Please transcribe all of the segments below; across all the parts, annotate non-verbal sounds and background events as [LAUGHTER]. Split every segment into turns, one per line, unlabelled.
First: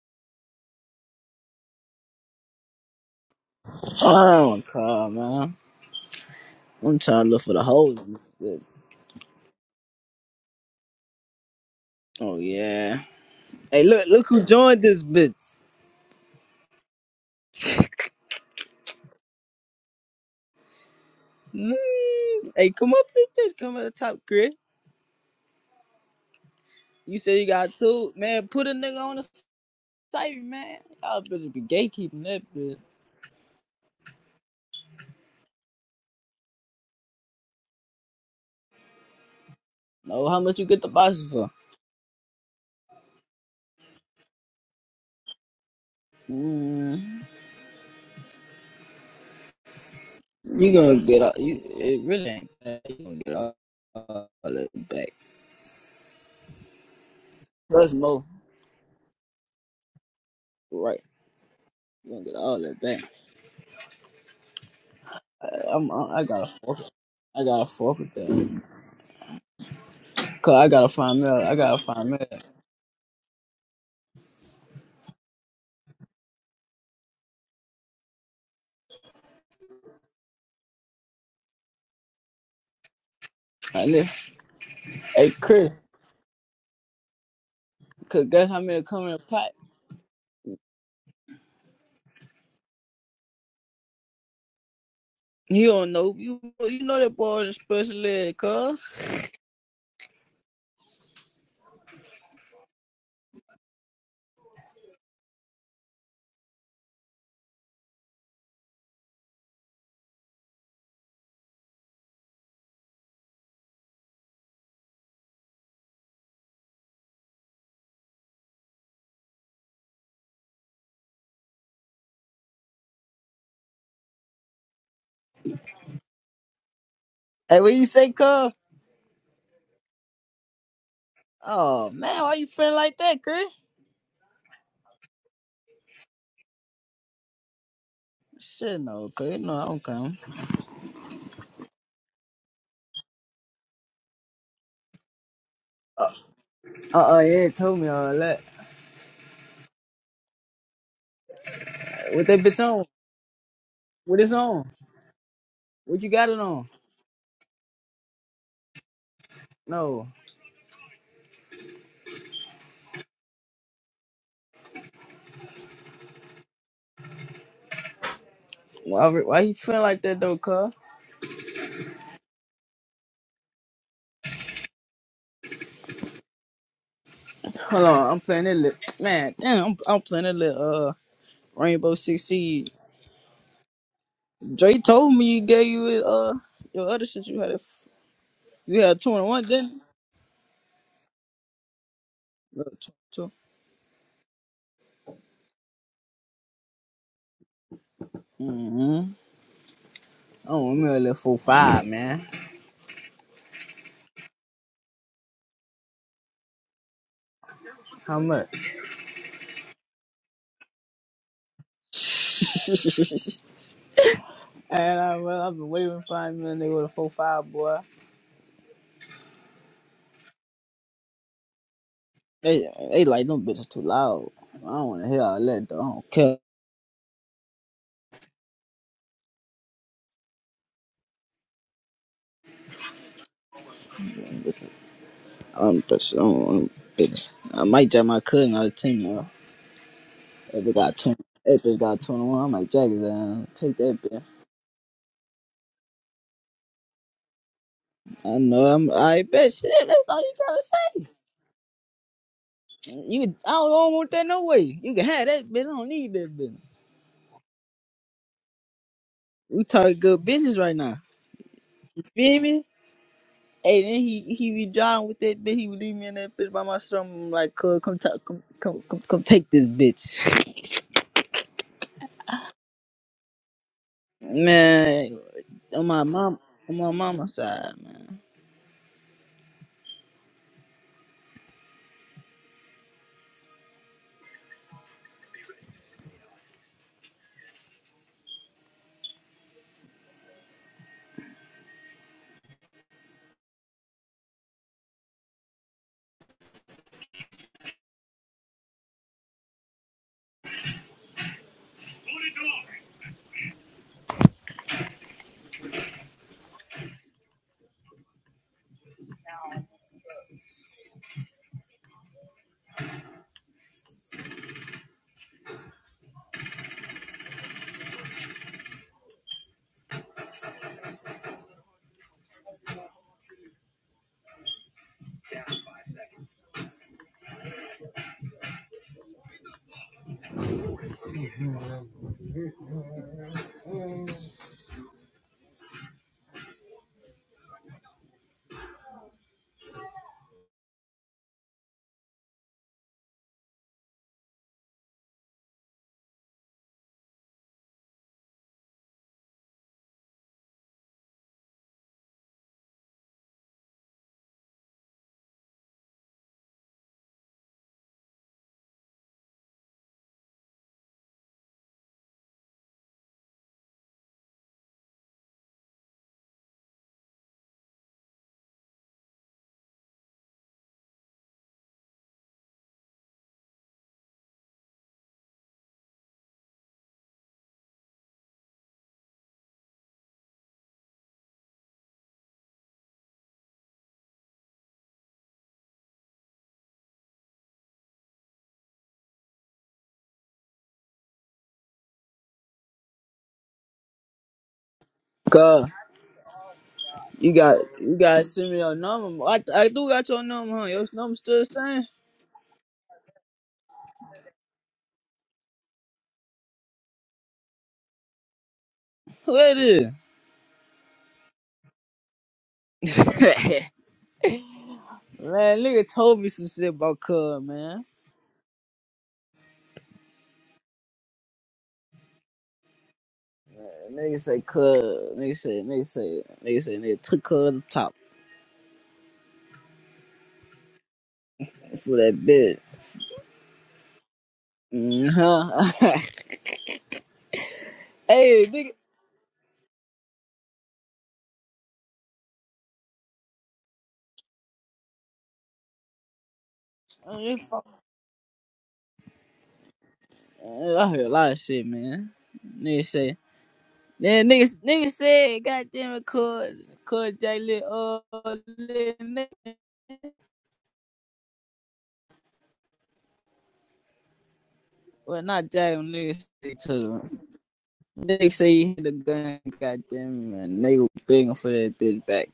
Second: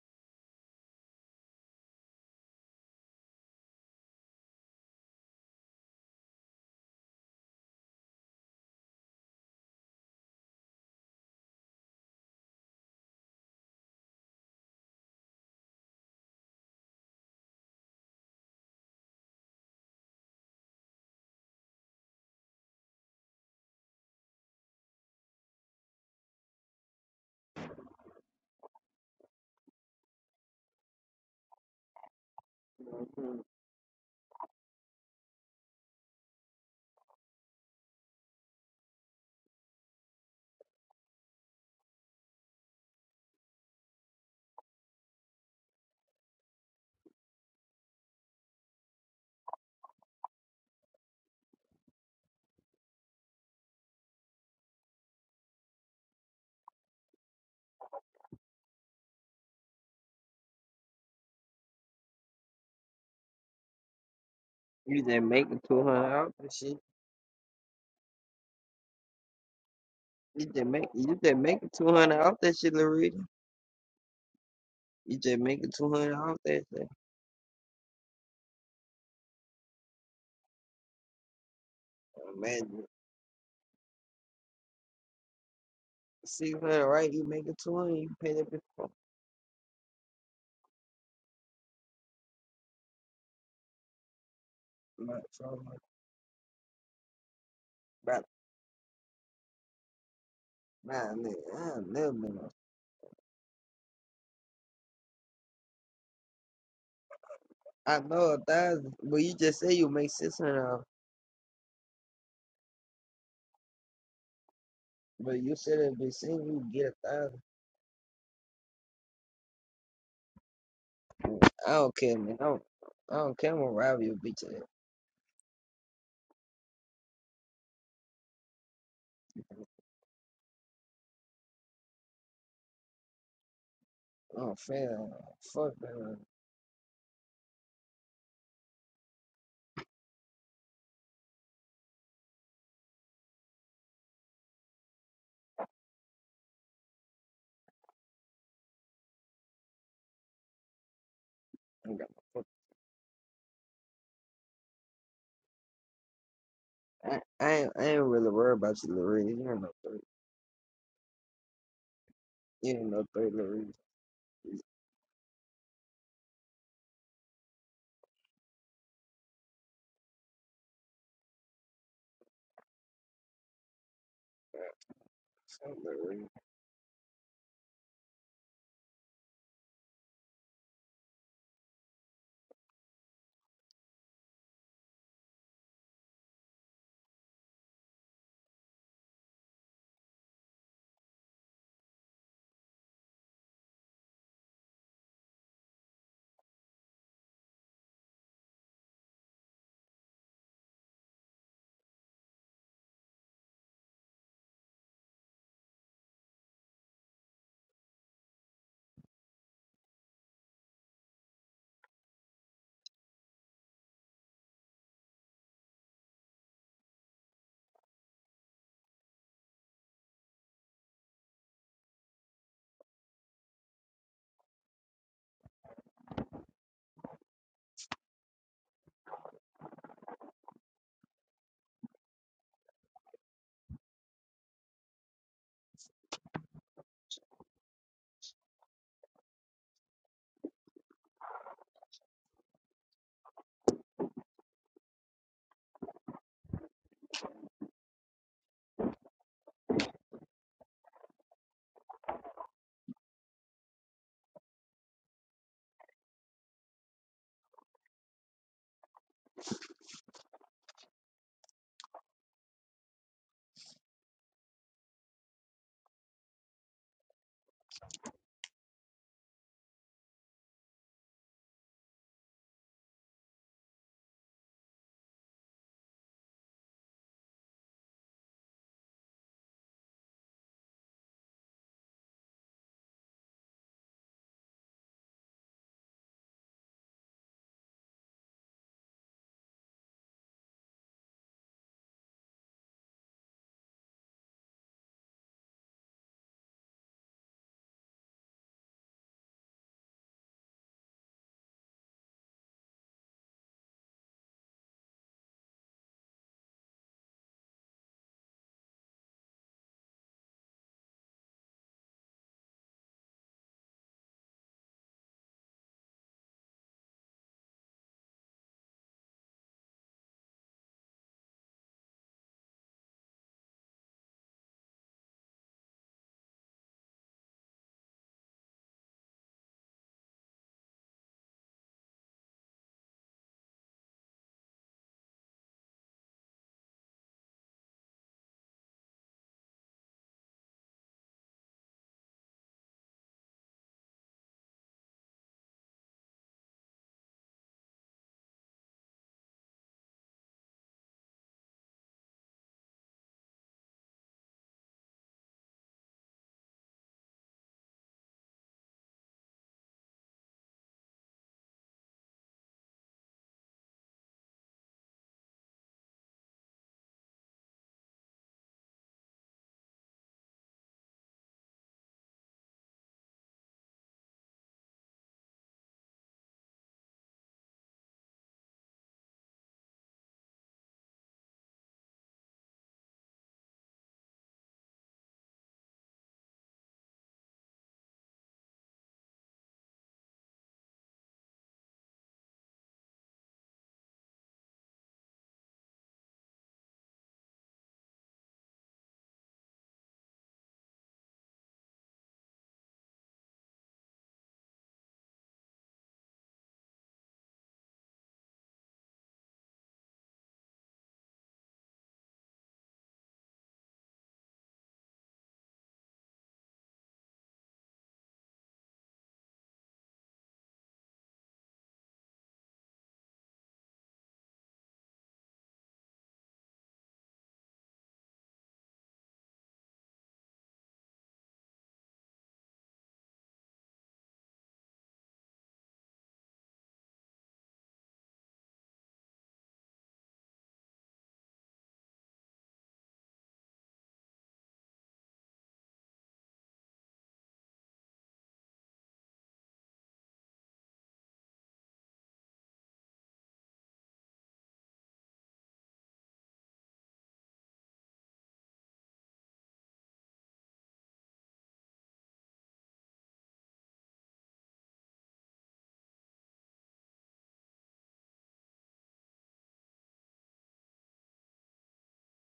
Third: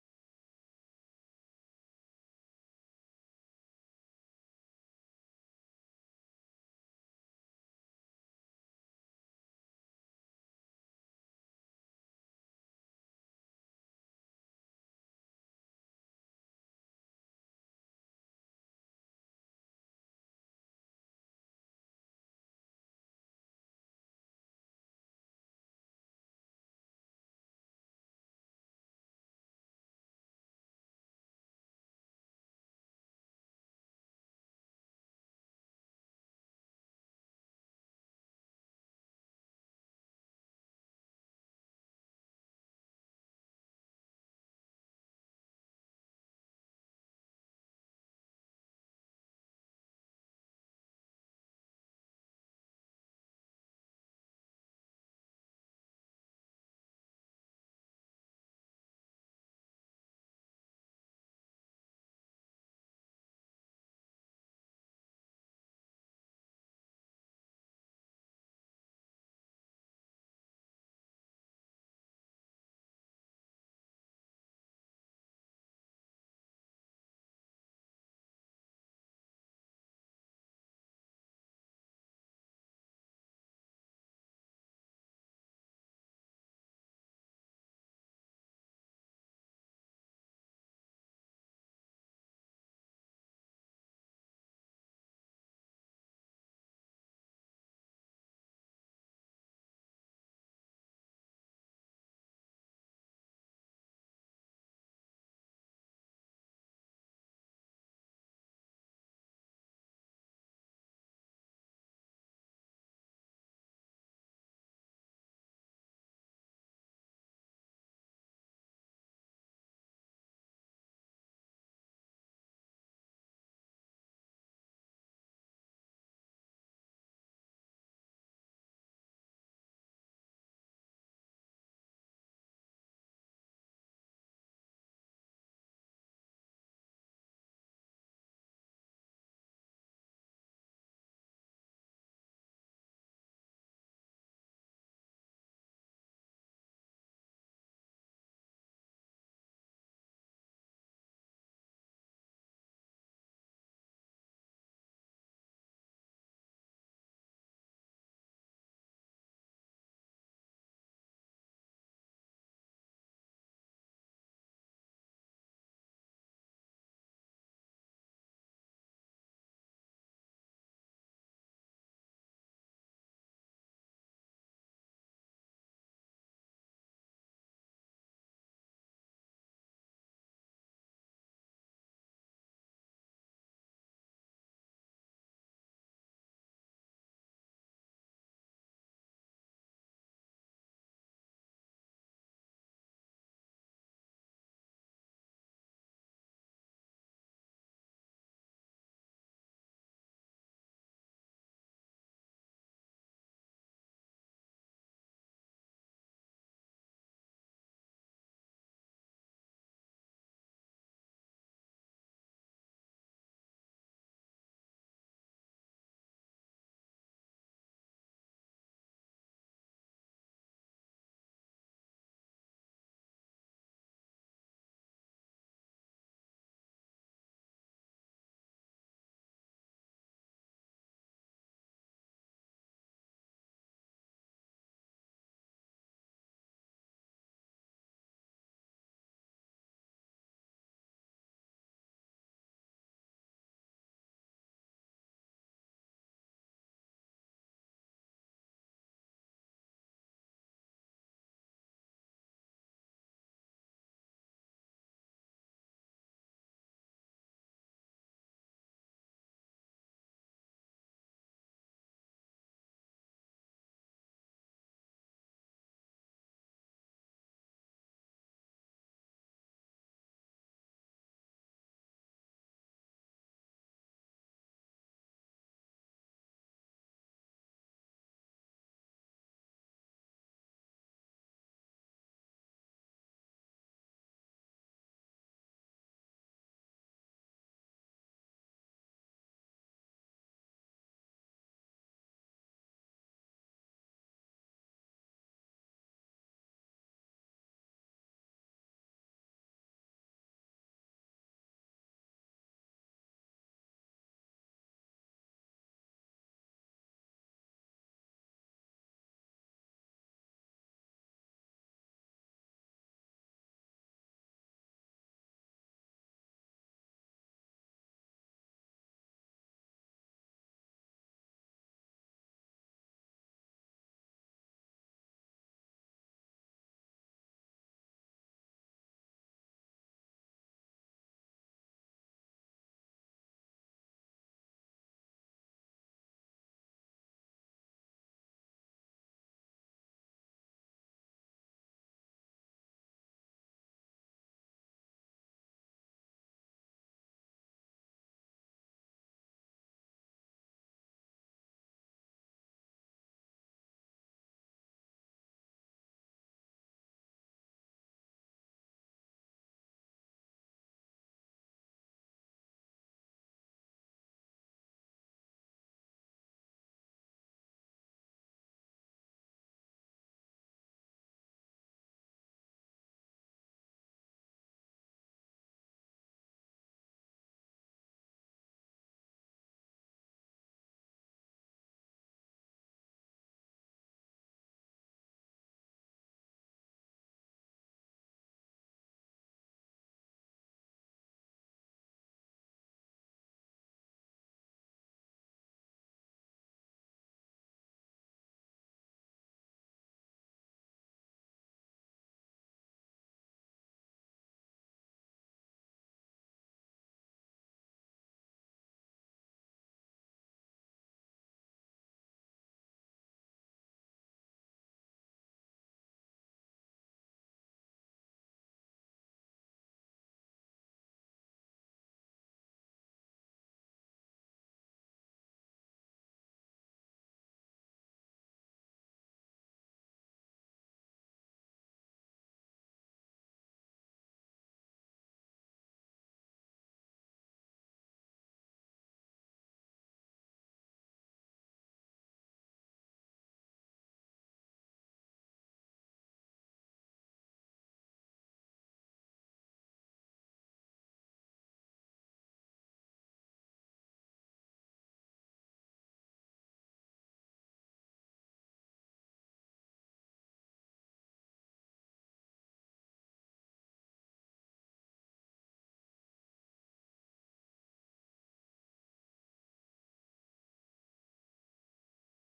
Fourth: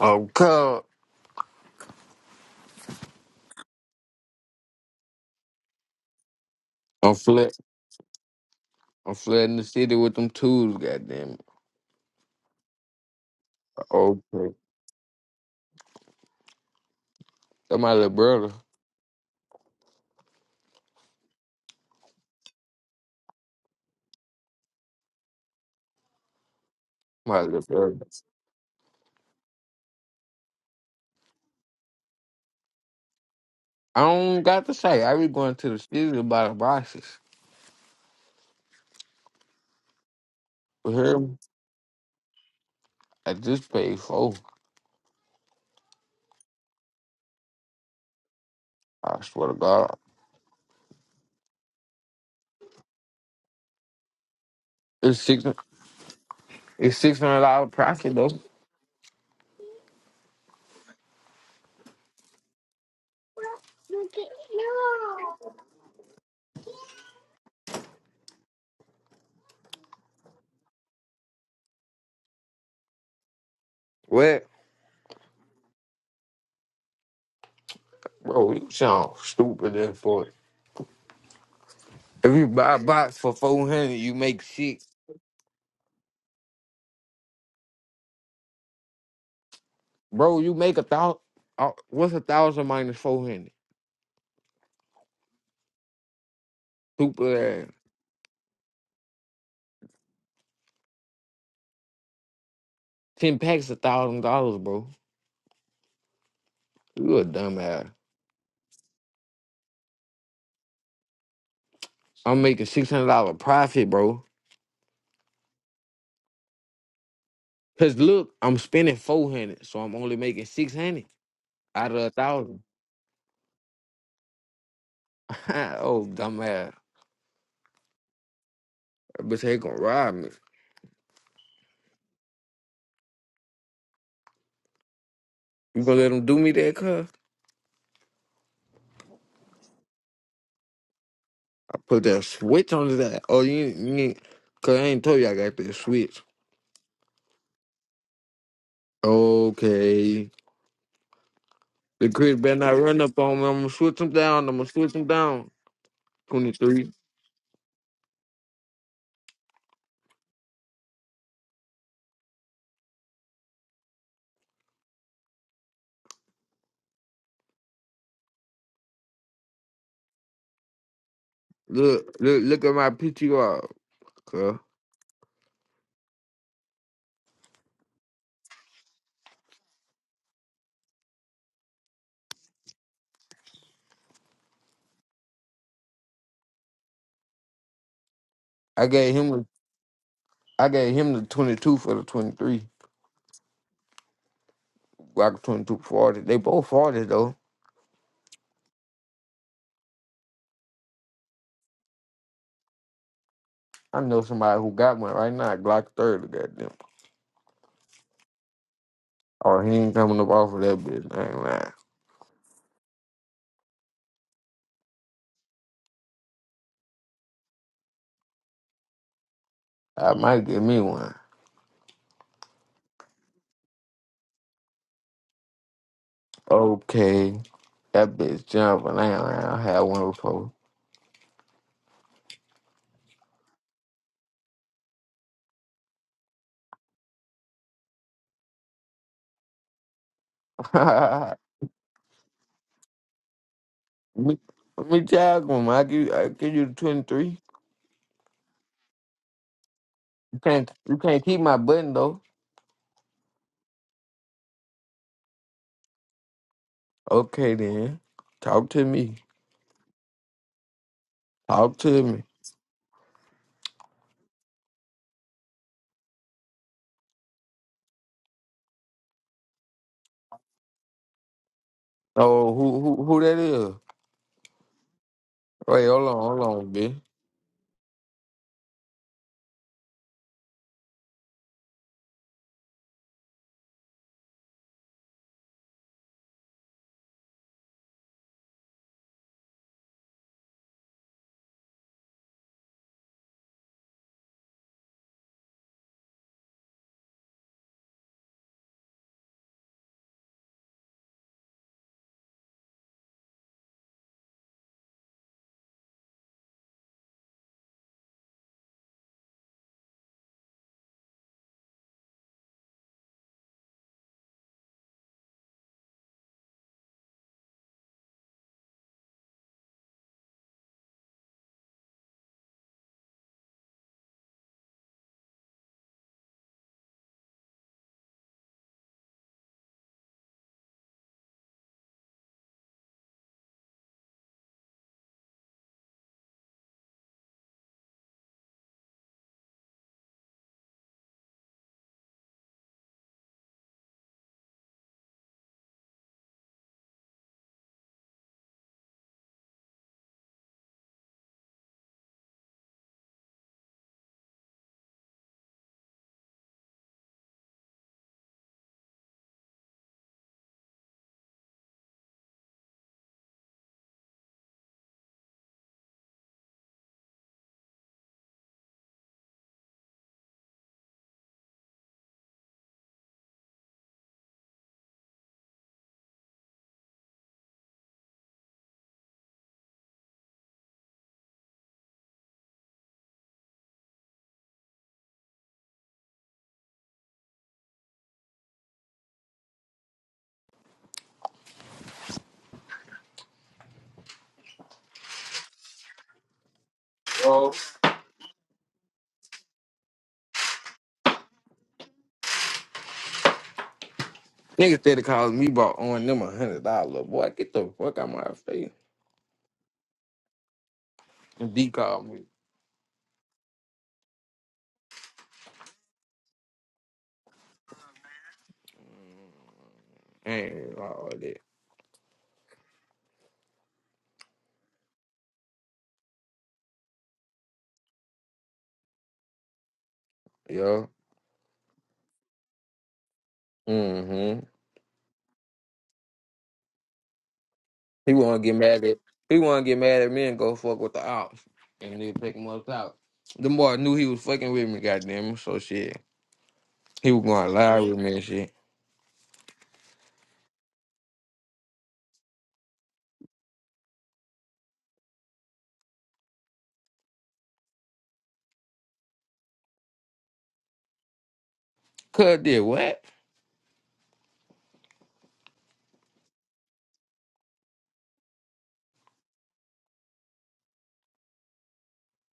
Oh, God.
I do Oh, God, man. I'm
I'm
trying to look
flat.
for the hoes, in this bitch.
I'm flat in the city with them tools, goddamn.
Oh, yeah. Hey, look, look who
Okay.
joined this bitch.
That's my little brother.
Mm, hey, come up this bitch. Come at the top, Chris. You said
My
you
little
got
brother.
two. Man, put a nigga on the site, man. Y'all better be gatekeeping that bitch.
I don't got to say. I be going to the city to buy the boxes.
Know how much you get the
You hear
boxes
me?
for.
I just paid four.
Mm,
I swear to God.
you gonna get all, you, it really ain't bad. You gonna get all, all that back.
It's six. It's six hundred dollar
Plus
profit
more.
though.
Right. You gonna get all that back.
You just
I,
making two
I'm,
hundred
I, I
off
gotta
that shit.
fuck I gotta fuck with that.
You
Cause
just
I
make
gotta
you
find me.
just
I
making
gotta
two
find me.
hundred off that shit, Larita.
What,
You just making two hundred off that shit.
bro? You sound stupid then for it. If you buy a
Imagine
box for four hundred,
And
you
if,
make six.
hey, Chris,
six hundred, right? You making two hundred, you
cause
pay that
guess how many
before.
come in the pot?
Bro, you make a thousand. What's a thousand minus four hundred?
Not so
You
much.
don't know. You you know that
Stupid
boy is a
ass.
special
about
ed, cuz.
nine nigga. I ain't never been on.
Ten packs a thousand dollars, bro. You a dumbass.
I know a thousand, but you just say you make six hundred off.
I'm making six hundred dollar profit, bro.
But you said it be saying you get a thousand.
Cause look, I'm spending four hundred, so I'm only making six hundred
I
out
don't
of a
care, man. I don't,
thousand.
I don't care. I'm gonna rob you, bitch. ass.
[LAUGHS] oh, dumbass.
Hey, what you say, cuz?
That bitch ain't gonna rob me.
Oh man, why you feeling like that, Chris?
I don't fair. Fuck
You
that.
gonna let them do me that, cuz?
Shit, no, cuz you know I don't come.
I put that switch on that. Oh, you, ain't- you ain't, cuz I ain't told you I got that switch.
Uh uh yeah, it told me all that.
Okay.
I ain't got
The
What
Chris
that
no
better
bitch
not
on?
run up on me. I'm gonna switch them
What it's
down. I'm gonna
on?
switch them down.
What you got it on?
23.
fuck- I, I ain't, I ain't really worried about you, Larita. You don't know.
No.
You know, third
Why why you feeling like that though, cuz?
Look, look, look at my PTR, cuz.
reason.
Hold on, I'm playing that little man. Damn, I'm I'm playing that little uh Rainbow Six Siege. Dre told me you gave you uh your other shit. You had a f- you
I
had
gave
two and
him,
one,
a-
didn't?
I gave him the 22 for the
You?
23.
Uh, Two. two.
Glock twenty two forty, They both forty though.
Mm-hmm. I want me a little four five, man.
I know somebody who got one right now, Glock 30, goddamn.
How much?
Oh, he ain't coming up off of that bitch. I ain't lying.
[LAUGHS] and I, well, I've been waiting for a minute. They were a four five boy.
I might get me one.
They they like them bitches too loud. I don't want to hear all that though. I don't care.
Okay. That bitch jumping. I ain't lying. I had one before.
Them bitches- I'm bitches. I don't want them bitches. I might jack my cousin out of the team though. If it got two,
[LAUGHS]
if it got two and one, I might jack his ass. Take that bitch.
me, me tag one. I give, I give you the 23.
I know. I'm, I bet shit. That's all you
You
gotta
can't, you
say.
can't keep my button though.
You, I don't, I don't want that no way. You can have that bitch. I don't need that bitch.
Okay then. Talk to me.
We talking good business right now.
Talk to
You
me.
feel me? Hey, then he he be driving with that bitch. He would leave me in that bitch by myself. I'm like, cuz, come, ta- come, come, come, come, take this bitch,
Oh, who, who, who that is?
[LAUGHS] man.
Wait,
On my
hold on,
mom,
hold on,
on my
bitch.
mama's side, man. Cuz, you
Oh.
got, you gotta send me your number. I, I do got your number, huh? Your number still the same?
Niggas steady calling me about owing them a hundred dollar. Boy, get the fuck out my face.
Who it
And D called me
is? [LAUGHS] Man, nigga told me some shit about Cub, man.
and all that.
Nigga say Cub. Nigga say, nigga say, nigga say, nigga took Cub to the top
Yo.
for that bit.
Mm-hmm.
Mm-huh. [LAUGHS]
He wanna
hey,
get
nigga.
mad at he wanna get mad at me and go fuck with the ops. And they pick him up out. The boy knew he was fucking with me, goddamn it, so shit. He
I
was
ain't
gonna
fuck-
lie with me and shit.
Man, I heard a lot of shit, man. Nigga say, then nigga, nigga said, goddamn it, Cub, Cub J Lit, uh, Lil nigga.
Cut did what?
Well, not J, nigga say to him. Nigga say he hit the gun, goddamn it, man. Nigga begging for that bitch back.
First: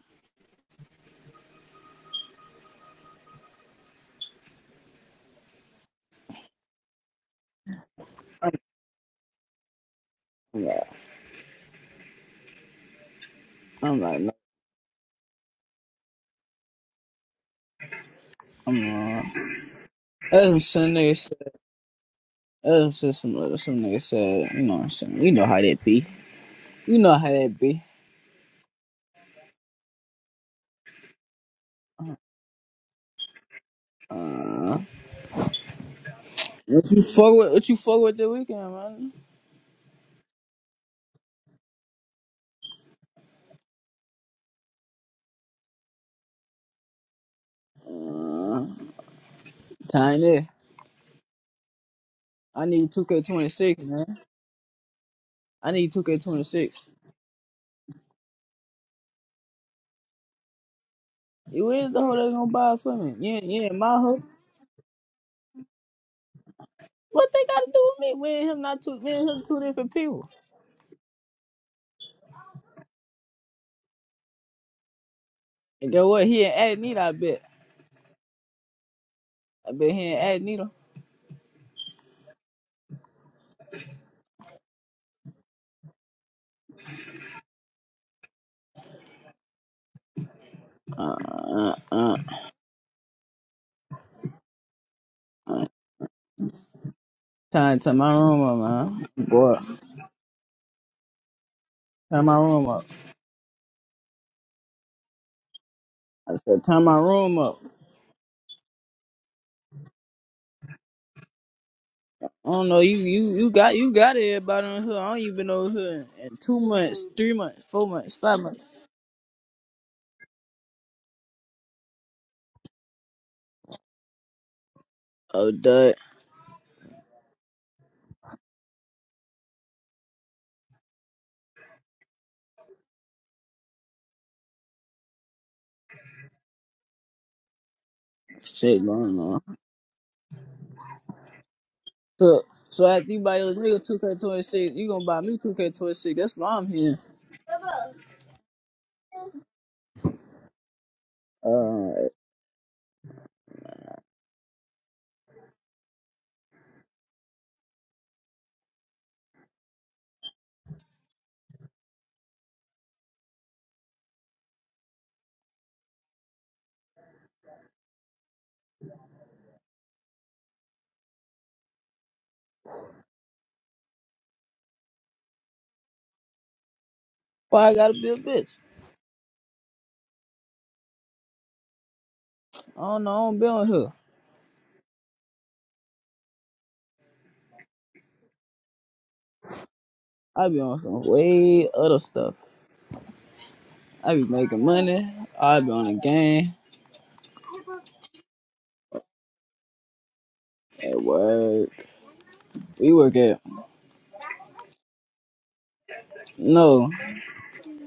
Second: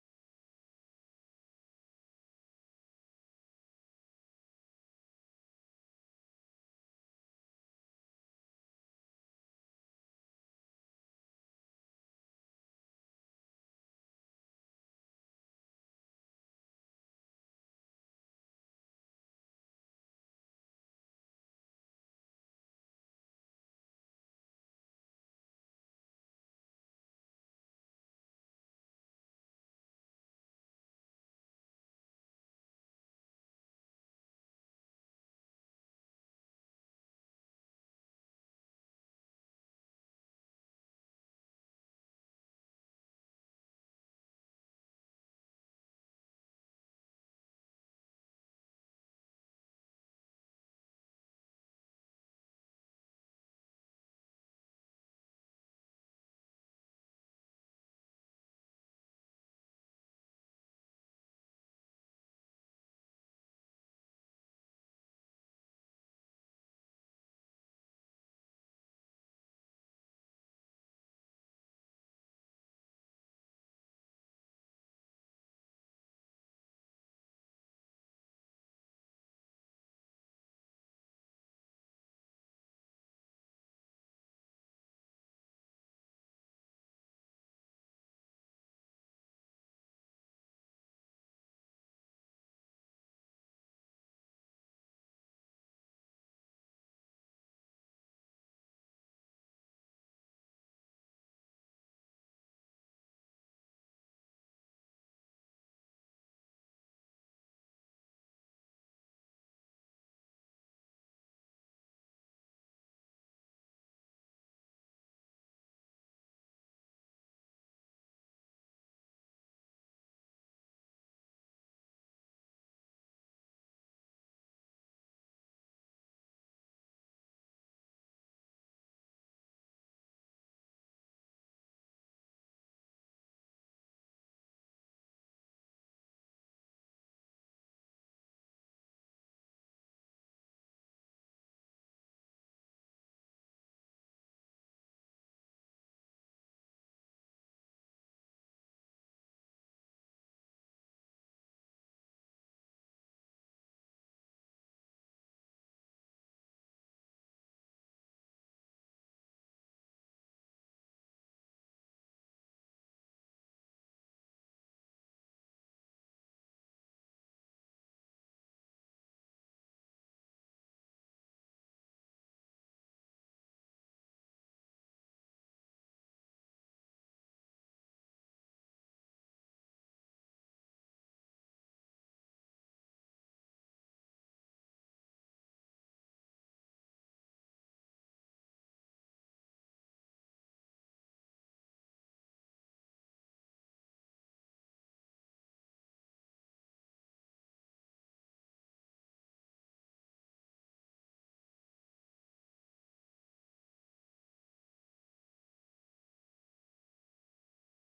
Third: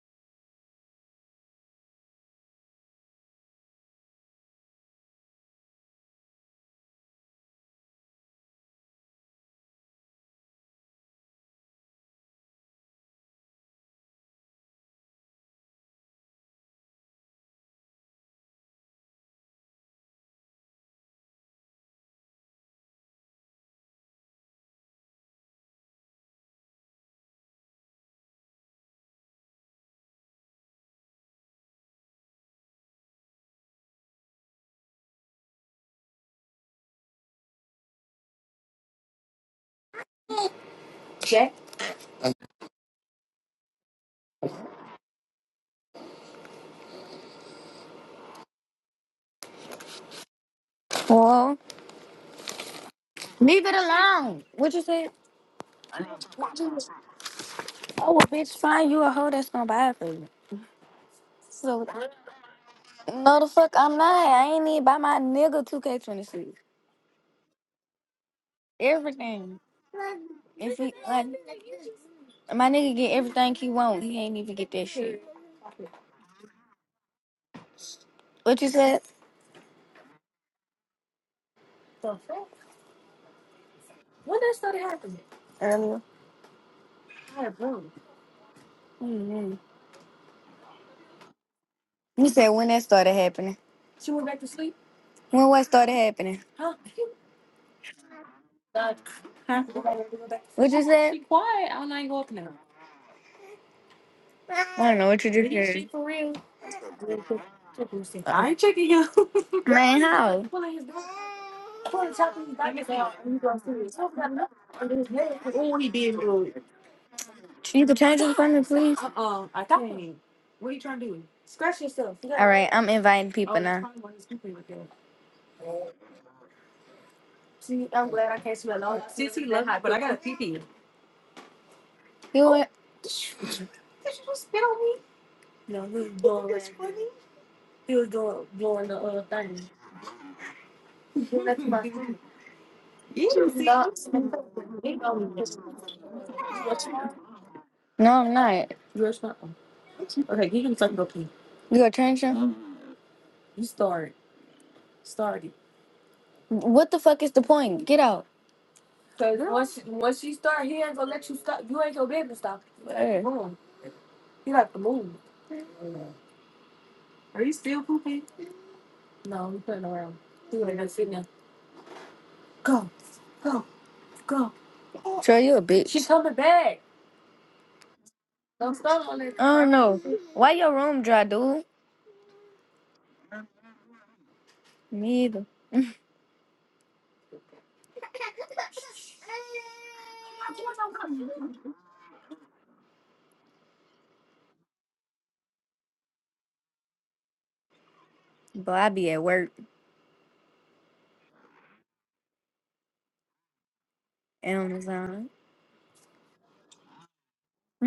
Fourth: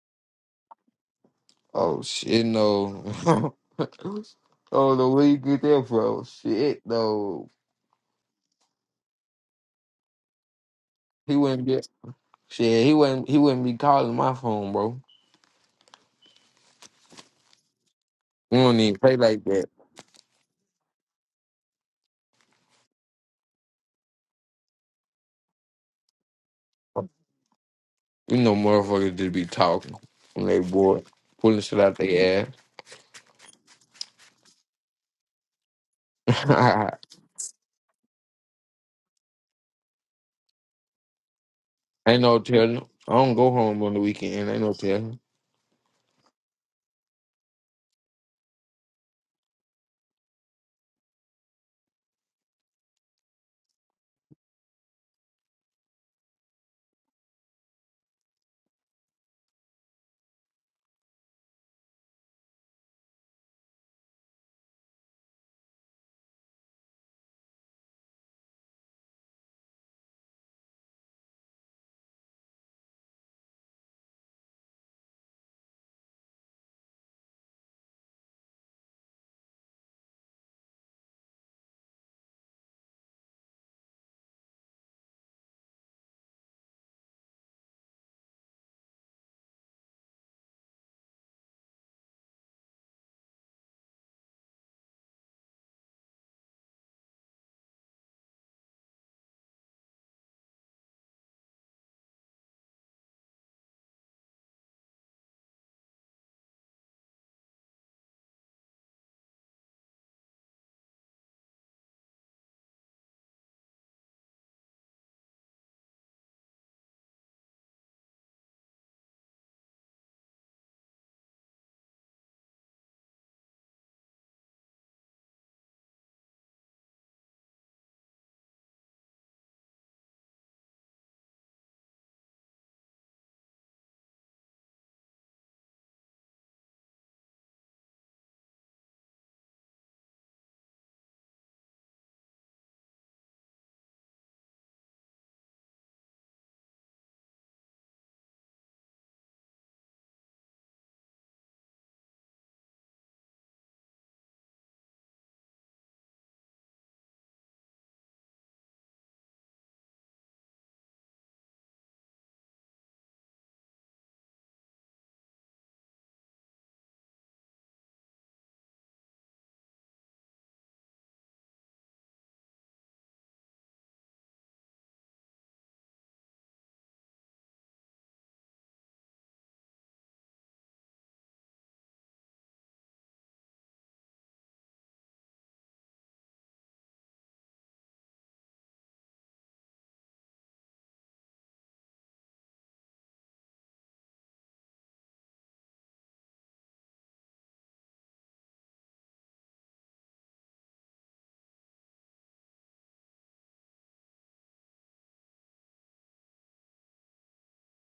Oh shit no. [LAUGHS] oh the way you get that from shit though.
I'm like,
He wouldn't get shit, he wouldn't he wouldn't be
I'm
calling
like, no,
my phone, bro. We don't
I'm
even
wrong.
play like that.
That's what some nigga said. That's what some, some other- some nigga said. You know what I'm saying? You know how that be. You know how that be.
We know motherfuckers just be talking when they bored, pulling shit out their
Uh, what
ass.
you fuck with? What you fuck with the weekend, man?
Jack.
[LAUGHS] ain't no telling. I don't go home on the weekend. Ain't no telling.
Uh, time there.
Well,
I need 2K26.
leave it alone. What you say?
I need 2K26.
Oh, well, bitch, find you a hoe that's gonna buy it for you.
You
So,
is the hoe that's gonna buy it for me? Yeah.
no, the fuck, I'm not. I ain't need buy my nigga 2K26.
What they gotta do with me? We and him not two. Me and him
Everything.
two different people.
If he, like, my nigga get everything he want, he ain't even get that shit.
And guess what? He ain't add neither. I bet.
What you said
I bet he ain't add neither.
The When that started happening? earlier? I had bro. Mm-hmm.
Uh, uh, uh.
You said when that started happening. She went back to sleep? When what started happening? Huh? [LAUGHS]
Time, turn my room up,
Huh?
man. Boy,
What'd you say? Be quiet. I'm not even go
turn
up
my
in
room up.
I don't know what you just Did you heard. for real?
I said, turn my room up.
I ain't checking you. [LAUGHS] Man, how? Oh,
I don't know. You you you got you got everybody on here. I've been over here
he did do
two
it.
months, three months,
Can
four
you could
months.
change your phone, please? Uh-uh, I can't. What are you trying to do? Scratch yourself. You gotta- All right, I'm inviting people Oh, now. probably one of these people right there.
Oh, that
See, I'm glad I can't smell all that. Since he left, but I got a pee pee. You know what? [LAUGHS] No, this is bull. He was doing
shit
doing the
going
other
on.
thing. [LAUGHS] That's my thing.
So so after you buy
Easy.
your shit, you gonna buy your toy shit. That's why I'm here.
No, I'm not. You Okay, you can fucking go pee. You got
Uh,
attention? You start. Started. What the fuck is the point? Get out. Cause once once she start, he ain't gonna let you stop. You ain't gonna be able to stop. Hey. move. He like to move. Are you still pooping? No, we playing around. He ain't gonna sit now. Go, go, go. Troy, you a She bitch. She's coming back.
why I gotta be a bitch?
Don't start on it. I don't know. Why your room dry, dude?
I don't know. I don't be on here.
Me either.
I be on some way other stuff. I be making money. I be on the game
But I be at work.
at work. We work at
Amazon.
no.
[LAUGHS]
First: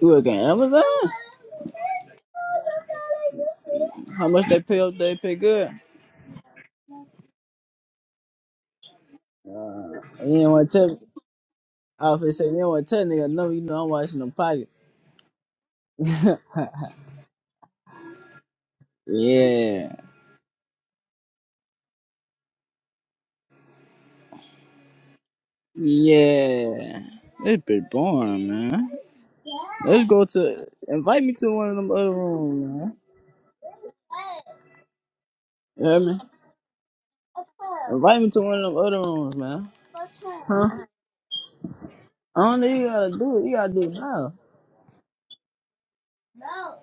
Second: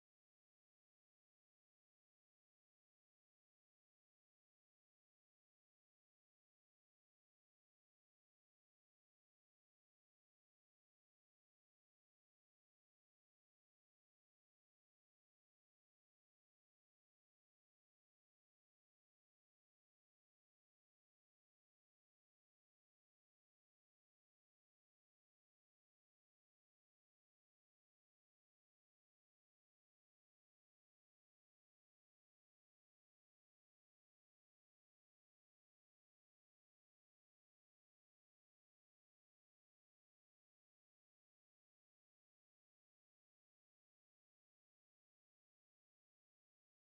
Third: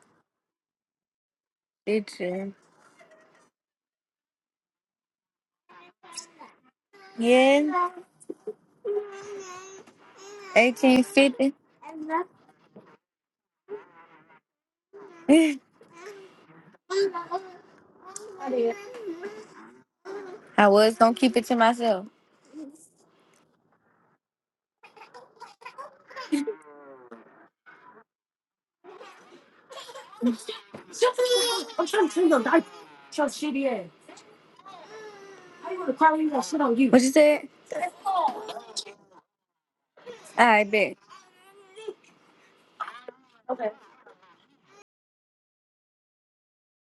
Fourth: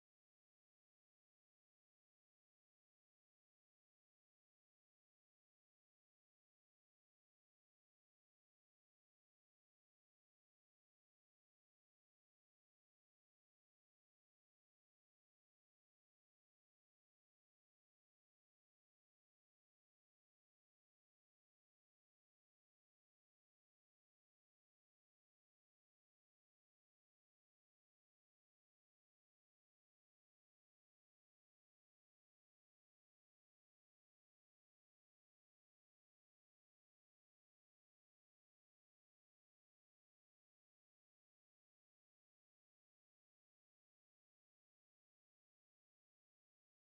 We work at Amazon.
Bitch.
How much they pay up? They pay good.
Yeah. Yeah.
And you don't want to tell.
Eighteen fifty.
I often say you don't want to tell nigga. No, you know I'm watching them pockets.
[LAUGHS] I did.
Yeah.
I was gonna keep it to myself.
Yeah. It's been boring, man. Let's go to
Shut
invite me
the
to one of
I'm
them
trying
other
to clean your diaper. Shut shitty ass. How you
you
gonna
hear
cry
me?
when you got shit on you? What you said?
Invite me to one of them other rooms, man. Huh?
I bet.
I don't know you gotta do it, you
Okay.
gotta do it now.